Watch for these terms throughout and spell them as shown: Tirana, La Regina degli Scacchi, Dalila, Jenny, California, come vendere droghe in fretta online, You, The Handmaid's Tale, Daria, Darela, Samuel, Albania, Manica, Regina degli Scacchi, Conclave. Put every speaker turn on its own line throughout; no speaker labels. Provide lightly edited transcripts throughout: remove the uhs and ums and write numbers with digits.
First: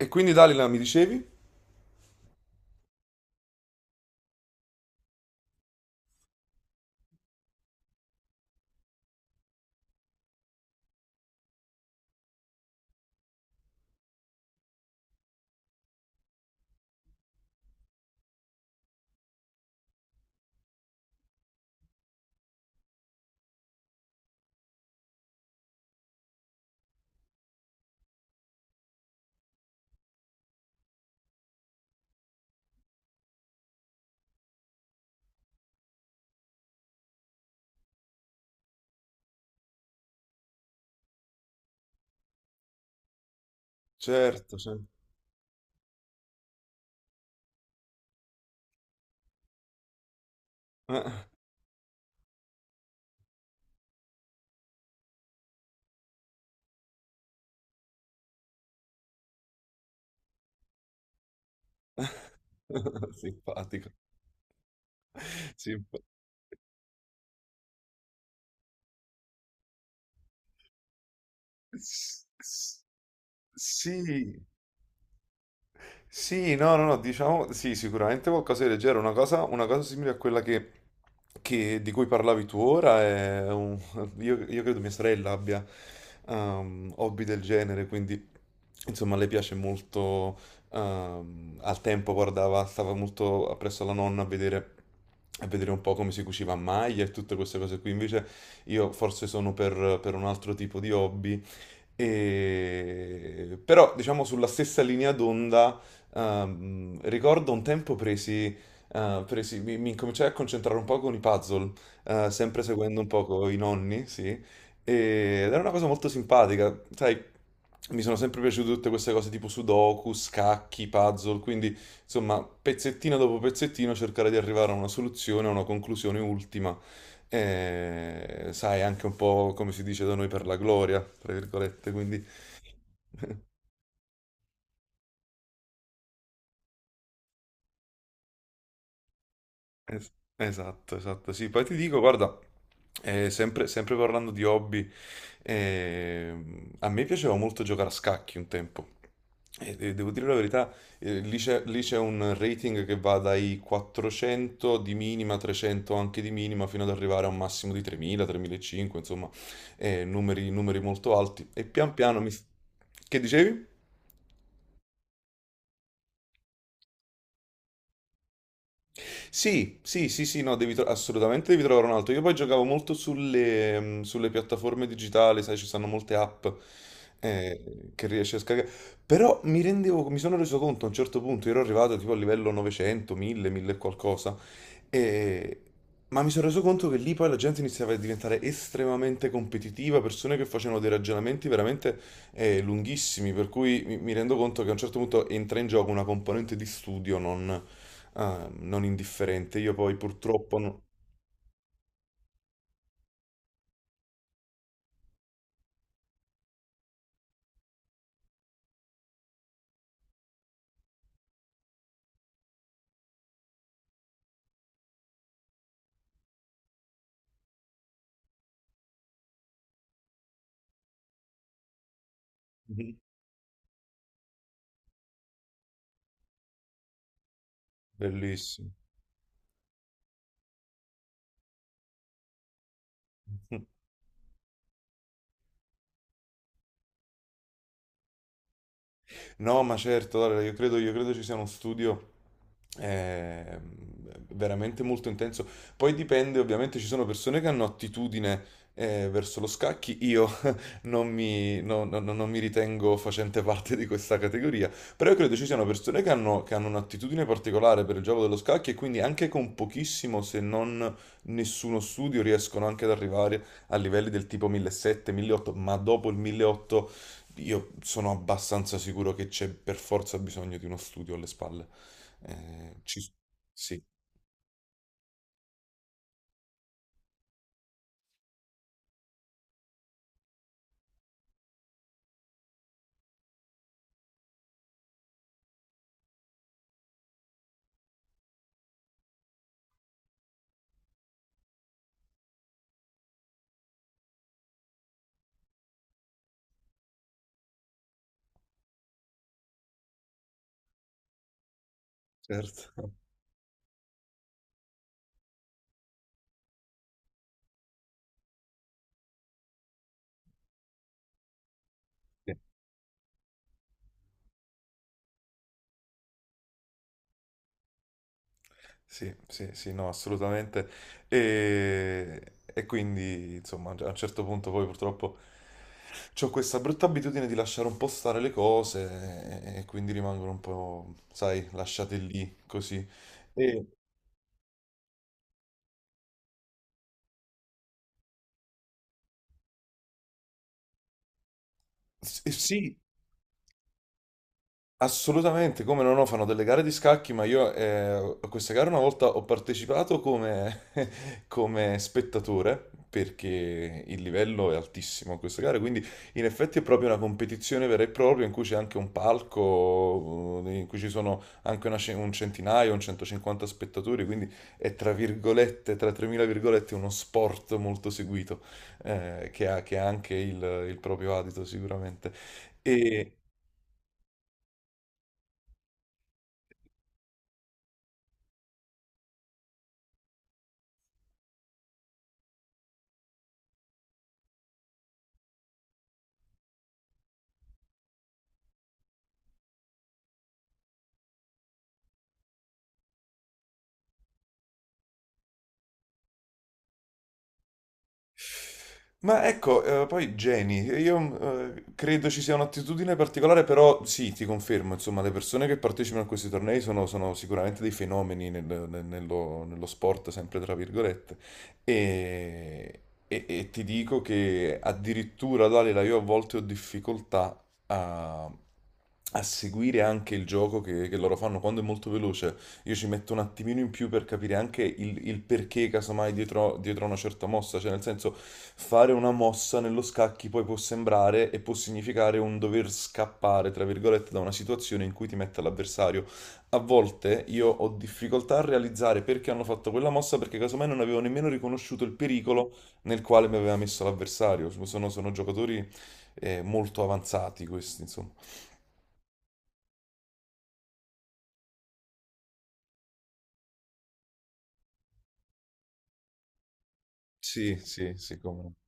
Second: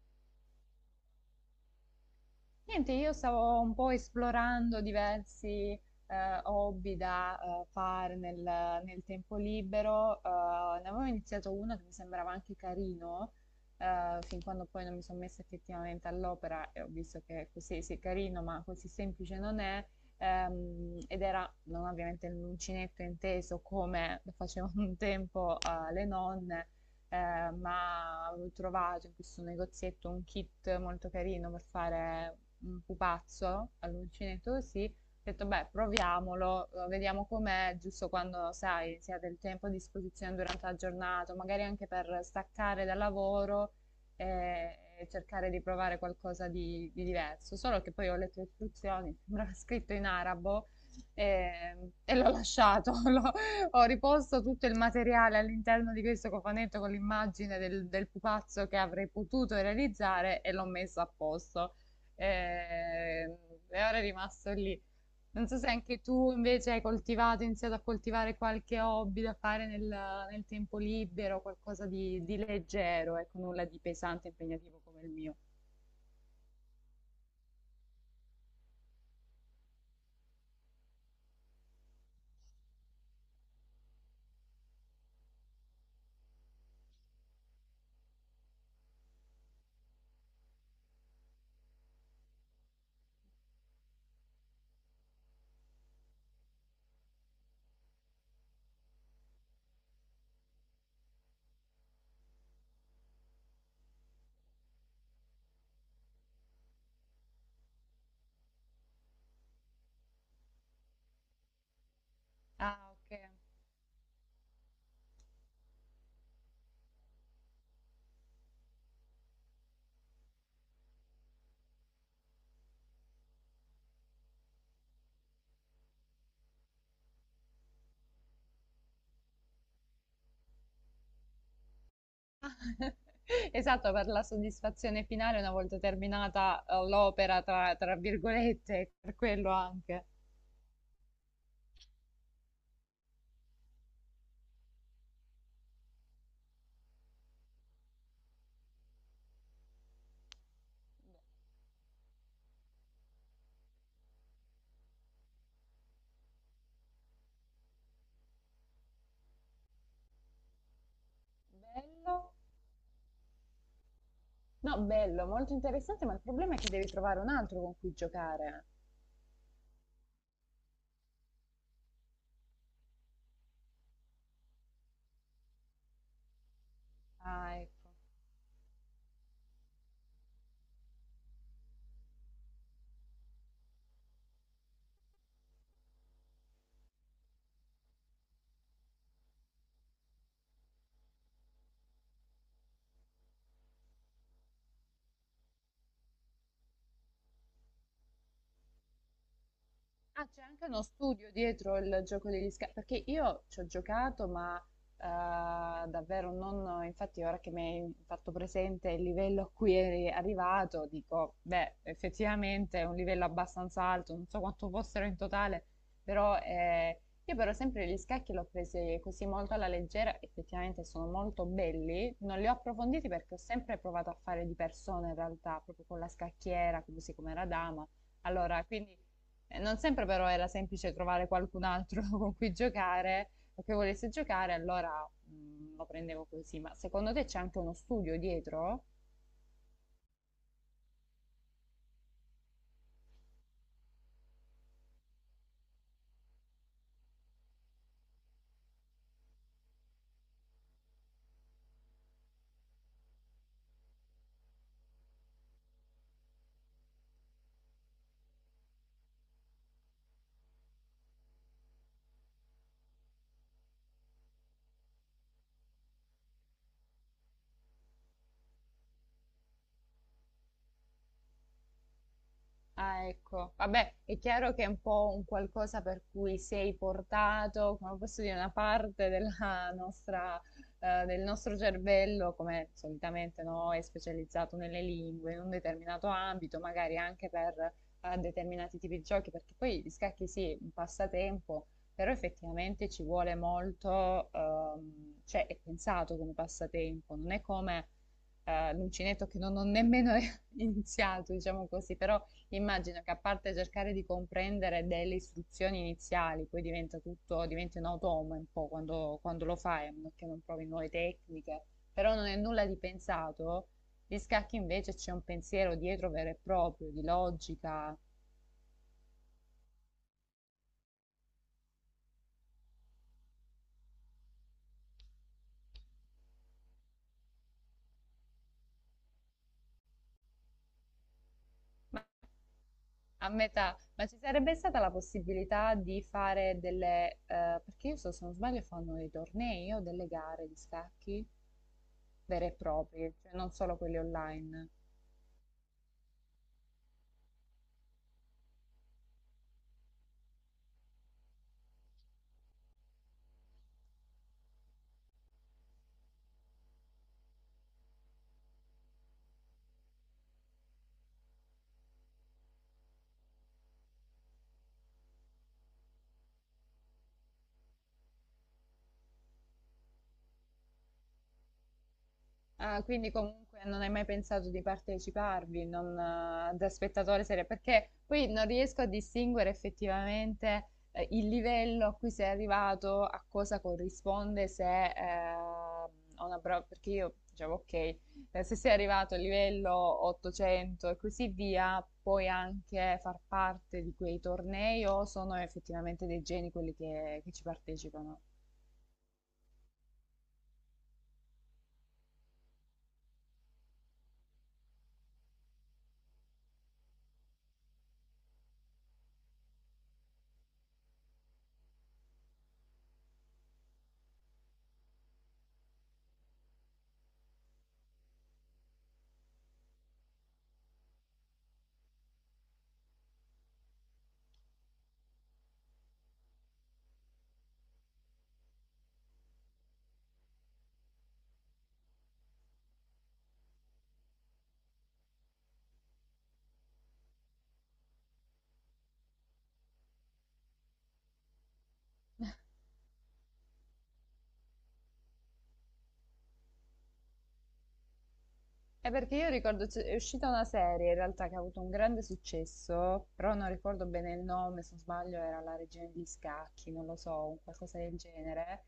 E quindi Dalila, mi dicevi?
Niente, Io stavo un po' esplorando diversi eh, hobby da fare nel tempo libero. Ne avevo iniziato uno che mi sembrava anche carino, fin quando poi non mi sono messa effettivamente all'opera e ho visto che così sì, è carino, ma così semplice non è. Ed era non ovviamente l'uncinetto inteso come lo facevano un tempo le nonne, ma avevo trovato in questo negozietto un kit molto carino per fare un pupazzo all'uncinetto così. Ho detto, beh, proviamolo, vediamo com'è, giusto quando, sai, si ha del tempo a disposizione durante la giornata, magari anche per staccare dal lavoro
Certo, certo.
e cercare di provare qualcosa di diverso. Solo che poi ho letto le istruzioni, sembrava scritto in arabo
Eh,
e l'ho lasciato, l'ho ho riposto tutto il materiale all'interno di questo cofanetto con l'immagine del pupazzo che avrei potuto realizzare e l'ho messo a posto. Eh, e
Simpatica.
ora è rimasto lì. Non so se anche
Simpa-
tu invece hai coltivato, iniziato a coltivare qualche hobby da fare nel tempo libero, qualcosa
s-
di
s-
leggero, ecco, nulla di
Sì.
pesante e impegnativo come il mio.
Sì, no, no, no, diciamo, sì, sicuramente qualcosa di leggero, una cosa simile a quella che, di cui parlavi tu ora, io credo mia sorella abbia hobby del genere, quindi insomma le piace molto. Al tempo guardava, stava molto appresso alla nonna a vedere un po' come si cuciva a maglia e tutte queste cose qui. Invece io forse sono per un altro tipo di hobby. Però, diciamo, sulla stessa linea d'onda, ricordo un tempo mi incominciai a concentrare un po' con i puzzle, sempre
Ah,
seguendo un
ok.
poco i nonni, sì. Ed era una cosa molto simpatica, sai, mi sono sempre piaciute tutte queste cose tipo sudoku, scacchi, puzzle, quindi, insomma, pezzettino dopo pezzettino cercare di arrivare a una soluzione, a una conclusione ultima. Sai, anche un po' come si dice da noi per la gloria, tra virgolette, quindi...
Esatto, per la soddisfazione finale una volta terminata l'opera, tra virgolette, per quello anche.
Es- esatto, esatto, sì. Poi ti dico, guarda, sempre, sempre parlando di hobby, a me piaceva molto giocare a scacchi un tempo. E devo dire la verità. Lì c'è lì c'è un rating che va dai 400 di minima, 300 anche di minima, fino ad arrivare a un massimo di 3000, 3500, insomma, numeri, numeri molto alti. E pian piano mi...
Bello.
Che dicevi?
No, bello, molto interessante, ma il problema è che devi trovare un altro con cui giocare.
Sì, sì, sì, sì, no, devi assolutamente devi trovare un altro. Io poi giocavo molto sulle, sulle piattaforme digitali, sai, ci sono molte app
Ah, ecco.
che riesci a scaricare. Però mi sono reso conto a un certo punto, ero arrivato tipo a livello 900, 1000, 1000 e qualcosa. E- Ma mi sono reso conto che lì poi la gente iniziava a diventare estremamente competitiva, persone che facevano dei ragionamenti veramente lunghissimi, per cui mi rendo conto che a un certo punto entra in gioco una componente di studio non indifferente. Io poi
Ah, c'è
purtroppo...
anche uno studio dietro il gioco degli scafi, perché io ci ho giocato, ma davvero non, infatti ora che mi hai fatto presente il livello a cui eri arrivato, dico, beh, effettivamente è un livello abbastanza alto, non so quanto fossero in totale, però io per esempio gli scacchi l'ho presi così molto alla leggera, effettivamente sono molto belli, non li ho
Mhm.
approfonditi perché ho sempre provato a fare di persona in realtà, proprio con la scacchiera, così come era dama, allora
Bellissimo.
quindi... non sempre però era semplice trovare qualcun altro con cui giocare o che volesse giocare, allora lo prendevo così. Ma secondo te c'è anche uno studio dietro?
No, ma certo, Daria, io credo ci sia uno studio eh, veramente molto intenso. Poi dipende, ovviamente ci sono persone che hanno attitudine verso lo scacchi. Io non mi, no- no- no- non mi ritengo facente parte di questa categoria, però io credo ci siano persone che hanno un'attitudine particolare per il gioco dello scacchi e quindi anche con pochissimo, se non nessuno studio, riescono anche ad arrivare a livelli del tipo 1700, 1800, ma dopo il 1800 io sono abbastanza sicuro che c'è per forza bisogno di uno studio alle spalle. Ci...
Ah, ecco.
Sì,
Vabbè, è chiaro che è un po' un qualcosa per cui sei portato, come posso dire, una parte della nostra, del nostro cervello, come solitamente no, è specializzato nelle lingue, in un determinato ambito, magari anche per determinati tipi di giochi, perché poi gli scacchi sì, un passatempo, però effettivamente ci vuole molto, cioè è pensato come passatempo, non è come l'uncinetto che non ho nemmeno iniziato, diciamo così, però
certo.
immagino che a parte cercare di comprendere delle istruzioni iniziali, poi diventa tutto, diventi un automa un po' quando, quando lo fai, a meno che non provi nuove tecniche, però non è nulla di pensato. Gli scacchi invece c'è un pensiero dietro vero e proprio, di logica.
Sì, sì, sì, no, assolutamente. E quindi, insomma, a un certo punto poi purtroppo ho questa brutta abitudine di lasciare un po' stare le cose e quindi rimangono un po', sai, lasciate
Ma
lì, così.
a
E,
metà, ma ci sarebbe stata la possibilità di fare delle, perché io so, se non sbaglio fanno dei tornei o delle gare di scacchi
e
vere e
sì.
proprie, cioè non solo quelli online.
Assolutamente, come no, no, fanno delle gare di scacchi, ma io a questa gara una volta ho partecipato come, come spettatore, perché il livello è altissimo a questa gara, quindi in effetti è proprio una competizione vera e propria in cui c'è anche un palco, in cui ci sono anche una un centinaio, un 150 spettatori, quindi è tra virgolette, tra 3000 virgolette, uno sport molto seguito, che ha anche il proprio adito sicuramente.
Ah, quindi
E,
comunque non hai mai pensato di parteciparvi, non, da spettatore serio, perché poi non riesco a distinguere effettivamente il livello a cui sei arrivato, a cosa corrisponde se a una prova, perché io dicevo ok, se sei arrivato al livello 800 e così via, puoi anche far parte di quei tornei o sono effettivamente dei geni quelli che ci partecipano?
Ma ecco, poi Jenny, io credo ci sia un'attitudine particolare, però sì, ti confermo, insomma, le persone che partecipano a questi tornei sono, sono sicuramente dei fenomeni nello sport, sempre tra virgolette. e, e ti dico che addirittura, Dalila, io a volte ho difficoltà a, a seguire anche il gioco che loro fanno quando è molto veloce. Io ci metto un attimino in più per capire anche il perché, casomai, dietro, dietro a una certa mossa. Cioè, nel senso, fare una mossa nello scacchi poi può sembrare e può significare un dover scappare, tra virgolette, da una situazione in cui ti mette l'avversario. A volte io ho difficoltà a realizzare perché hanno fatto quella mossa, perché casomai non avevo nemmeno riconosciuto il pericolo nel quale mi aveva messo l'avversario. Sono, sono giocatori molto avanzati questi, insomma.
È perché io ricordo, è uscita una serie in realtà che ha avuto un grande successo, però non ricordo bene il nome, se non sbaglio era La Regina degli Scacchi, non lo so, un
Sì,
qualcosa
sì,
del
sì, come no.
genere.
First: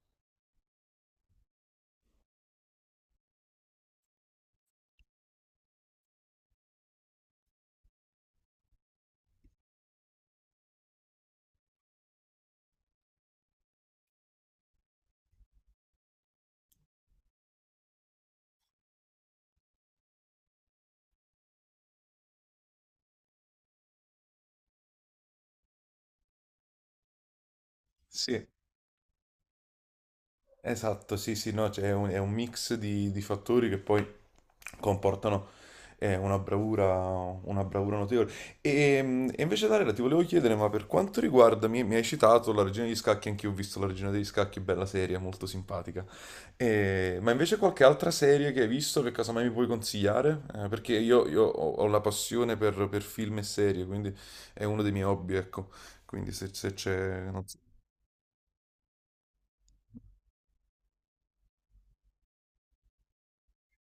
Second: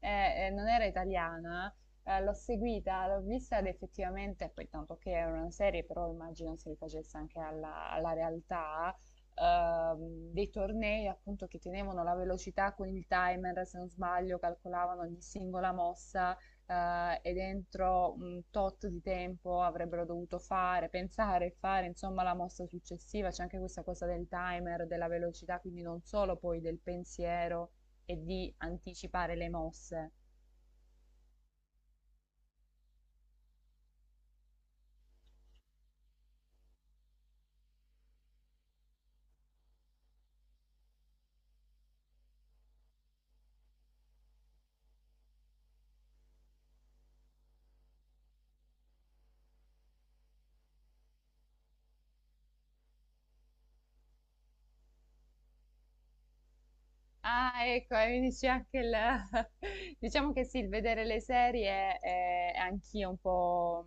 Non era italiana, l'ho seguita, l'ho vista ed effettivamente, poi tanto che era una serie, però immagino si rifacesse anche alla realtà, dei tornei appunto che tenevano la velocità con il timer, se non sbaglio, calcolavano ogni singola mossa e dentro un tot di tempo avrebbero dovuto fare, pensare e fare, insomma, la mossa successiva. C'è anche questa cosa del timer, della velocità, quindi non solo poi del pensiero e
Sì.
di anticipare le mosse.
Esatto, sì, sì, no, cioè è un mix di fattori che poi comportano eh, una bravura, una bravura notevole. E invece, Darela, ti volevo chiedere, ma per quanto riguarda, mi hai citato la Regina degli Scacchi, anch'io ho visto la Regina degli Scacchi, bella serie, molto simpatica. Ma invece qualche altra serie che hai visto che casomai mi puoi consigliare? Perché io ho, ho la passione per film e serie, quindi è uno dei miei hobby, ecco. Quindi se, se c'è... non
Ah,
so-
ecco, e mi dice anche il... Diciamo che sì, il vedere le serie è anch'io un po'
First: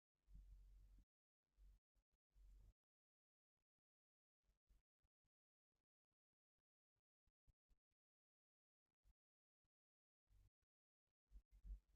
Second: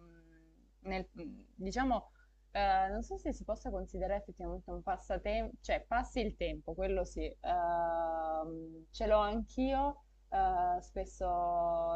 nel... diciamo, non so se si possa considerare effettivamente un passatempo, cioè passi il tempo, quello sì. Ce l'ho anch'io, spesso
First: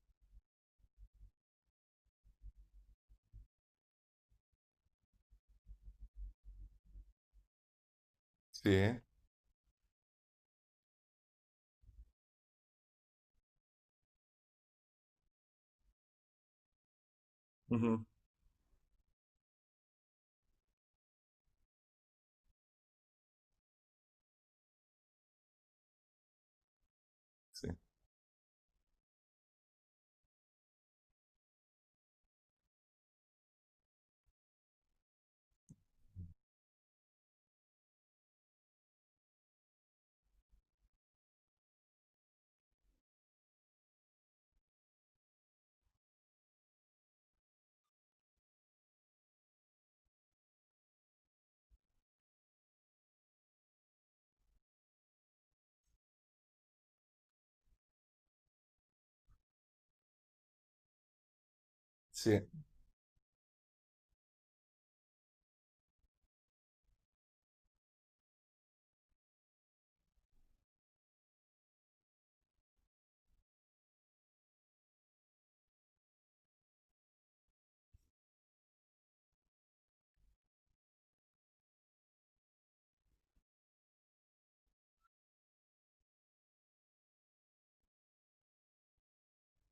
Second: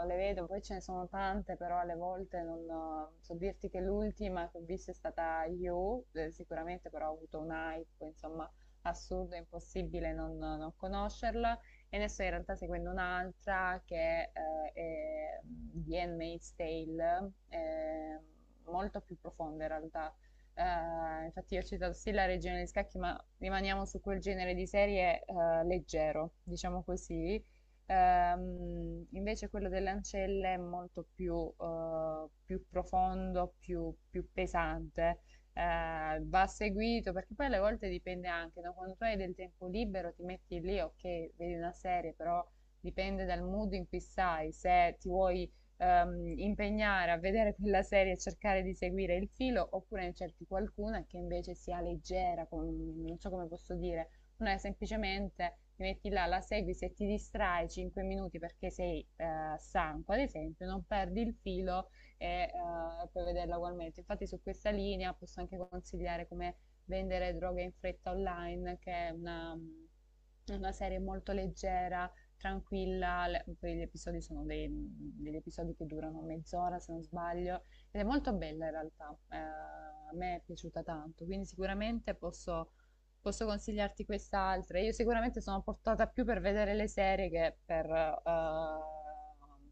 le vedo, poi ce ne sono tante, però alle volte non so dirti che l'ultima che ho visto è stata You, sicuramente però ho avuto un hype, insomma
Sì?
assurdo, è impossibile non conoscerla. E ne sto in realtà seguendo un'altra che è The Handmaid's Tale,
Mhm.
molto più profonda in realtà. Infatti io ho citato sì la Regina degli Scacchi, ma rimaniamo su quel genere di serie leggero, diciamo così.
Sì.
Invece quello delle ancelle è molto più, più profondo, più pesante va seguito, perché poi alle volte dipende anche, no? Quando tu hai del tempo libero ti metti lì, ok, vedi una serie, però dipende dal mood in cui stai, se ti vuoi impegnare a vedere quella serie e cercare di seguire il filo, oppure ne cerchi qualcuna che invece sia leggera, non so come posso dire, una è semplicemente ti metti là, la segui, se ti distrai 5 minuti perché sei stanco, ad esempio, non perdi il filo e
Sì.
puoi vederla ugualmente. Infatti su questa linea posso anche consigliare come vendere droghe in fretta online, che è una, mm, una serie molto leggera, tranquilla, poi gli episodi sono degli episodi che durano mezz'ora se non sbaglio, ed è molto bella in realtà, a me è piaciuta tanto, quindi sicuramente posso consigliarti quest'altra. Io sicuramente sono portata più per vedere le serie che per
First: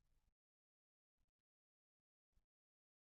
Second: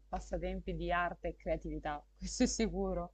passatempi di arte e creatività, questo è sicuro.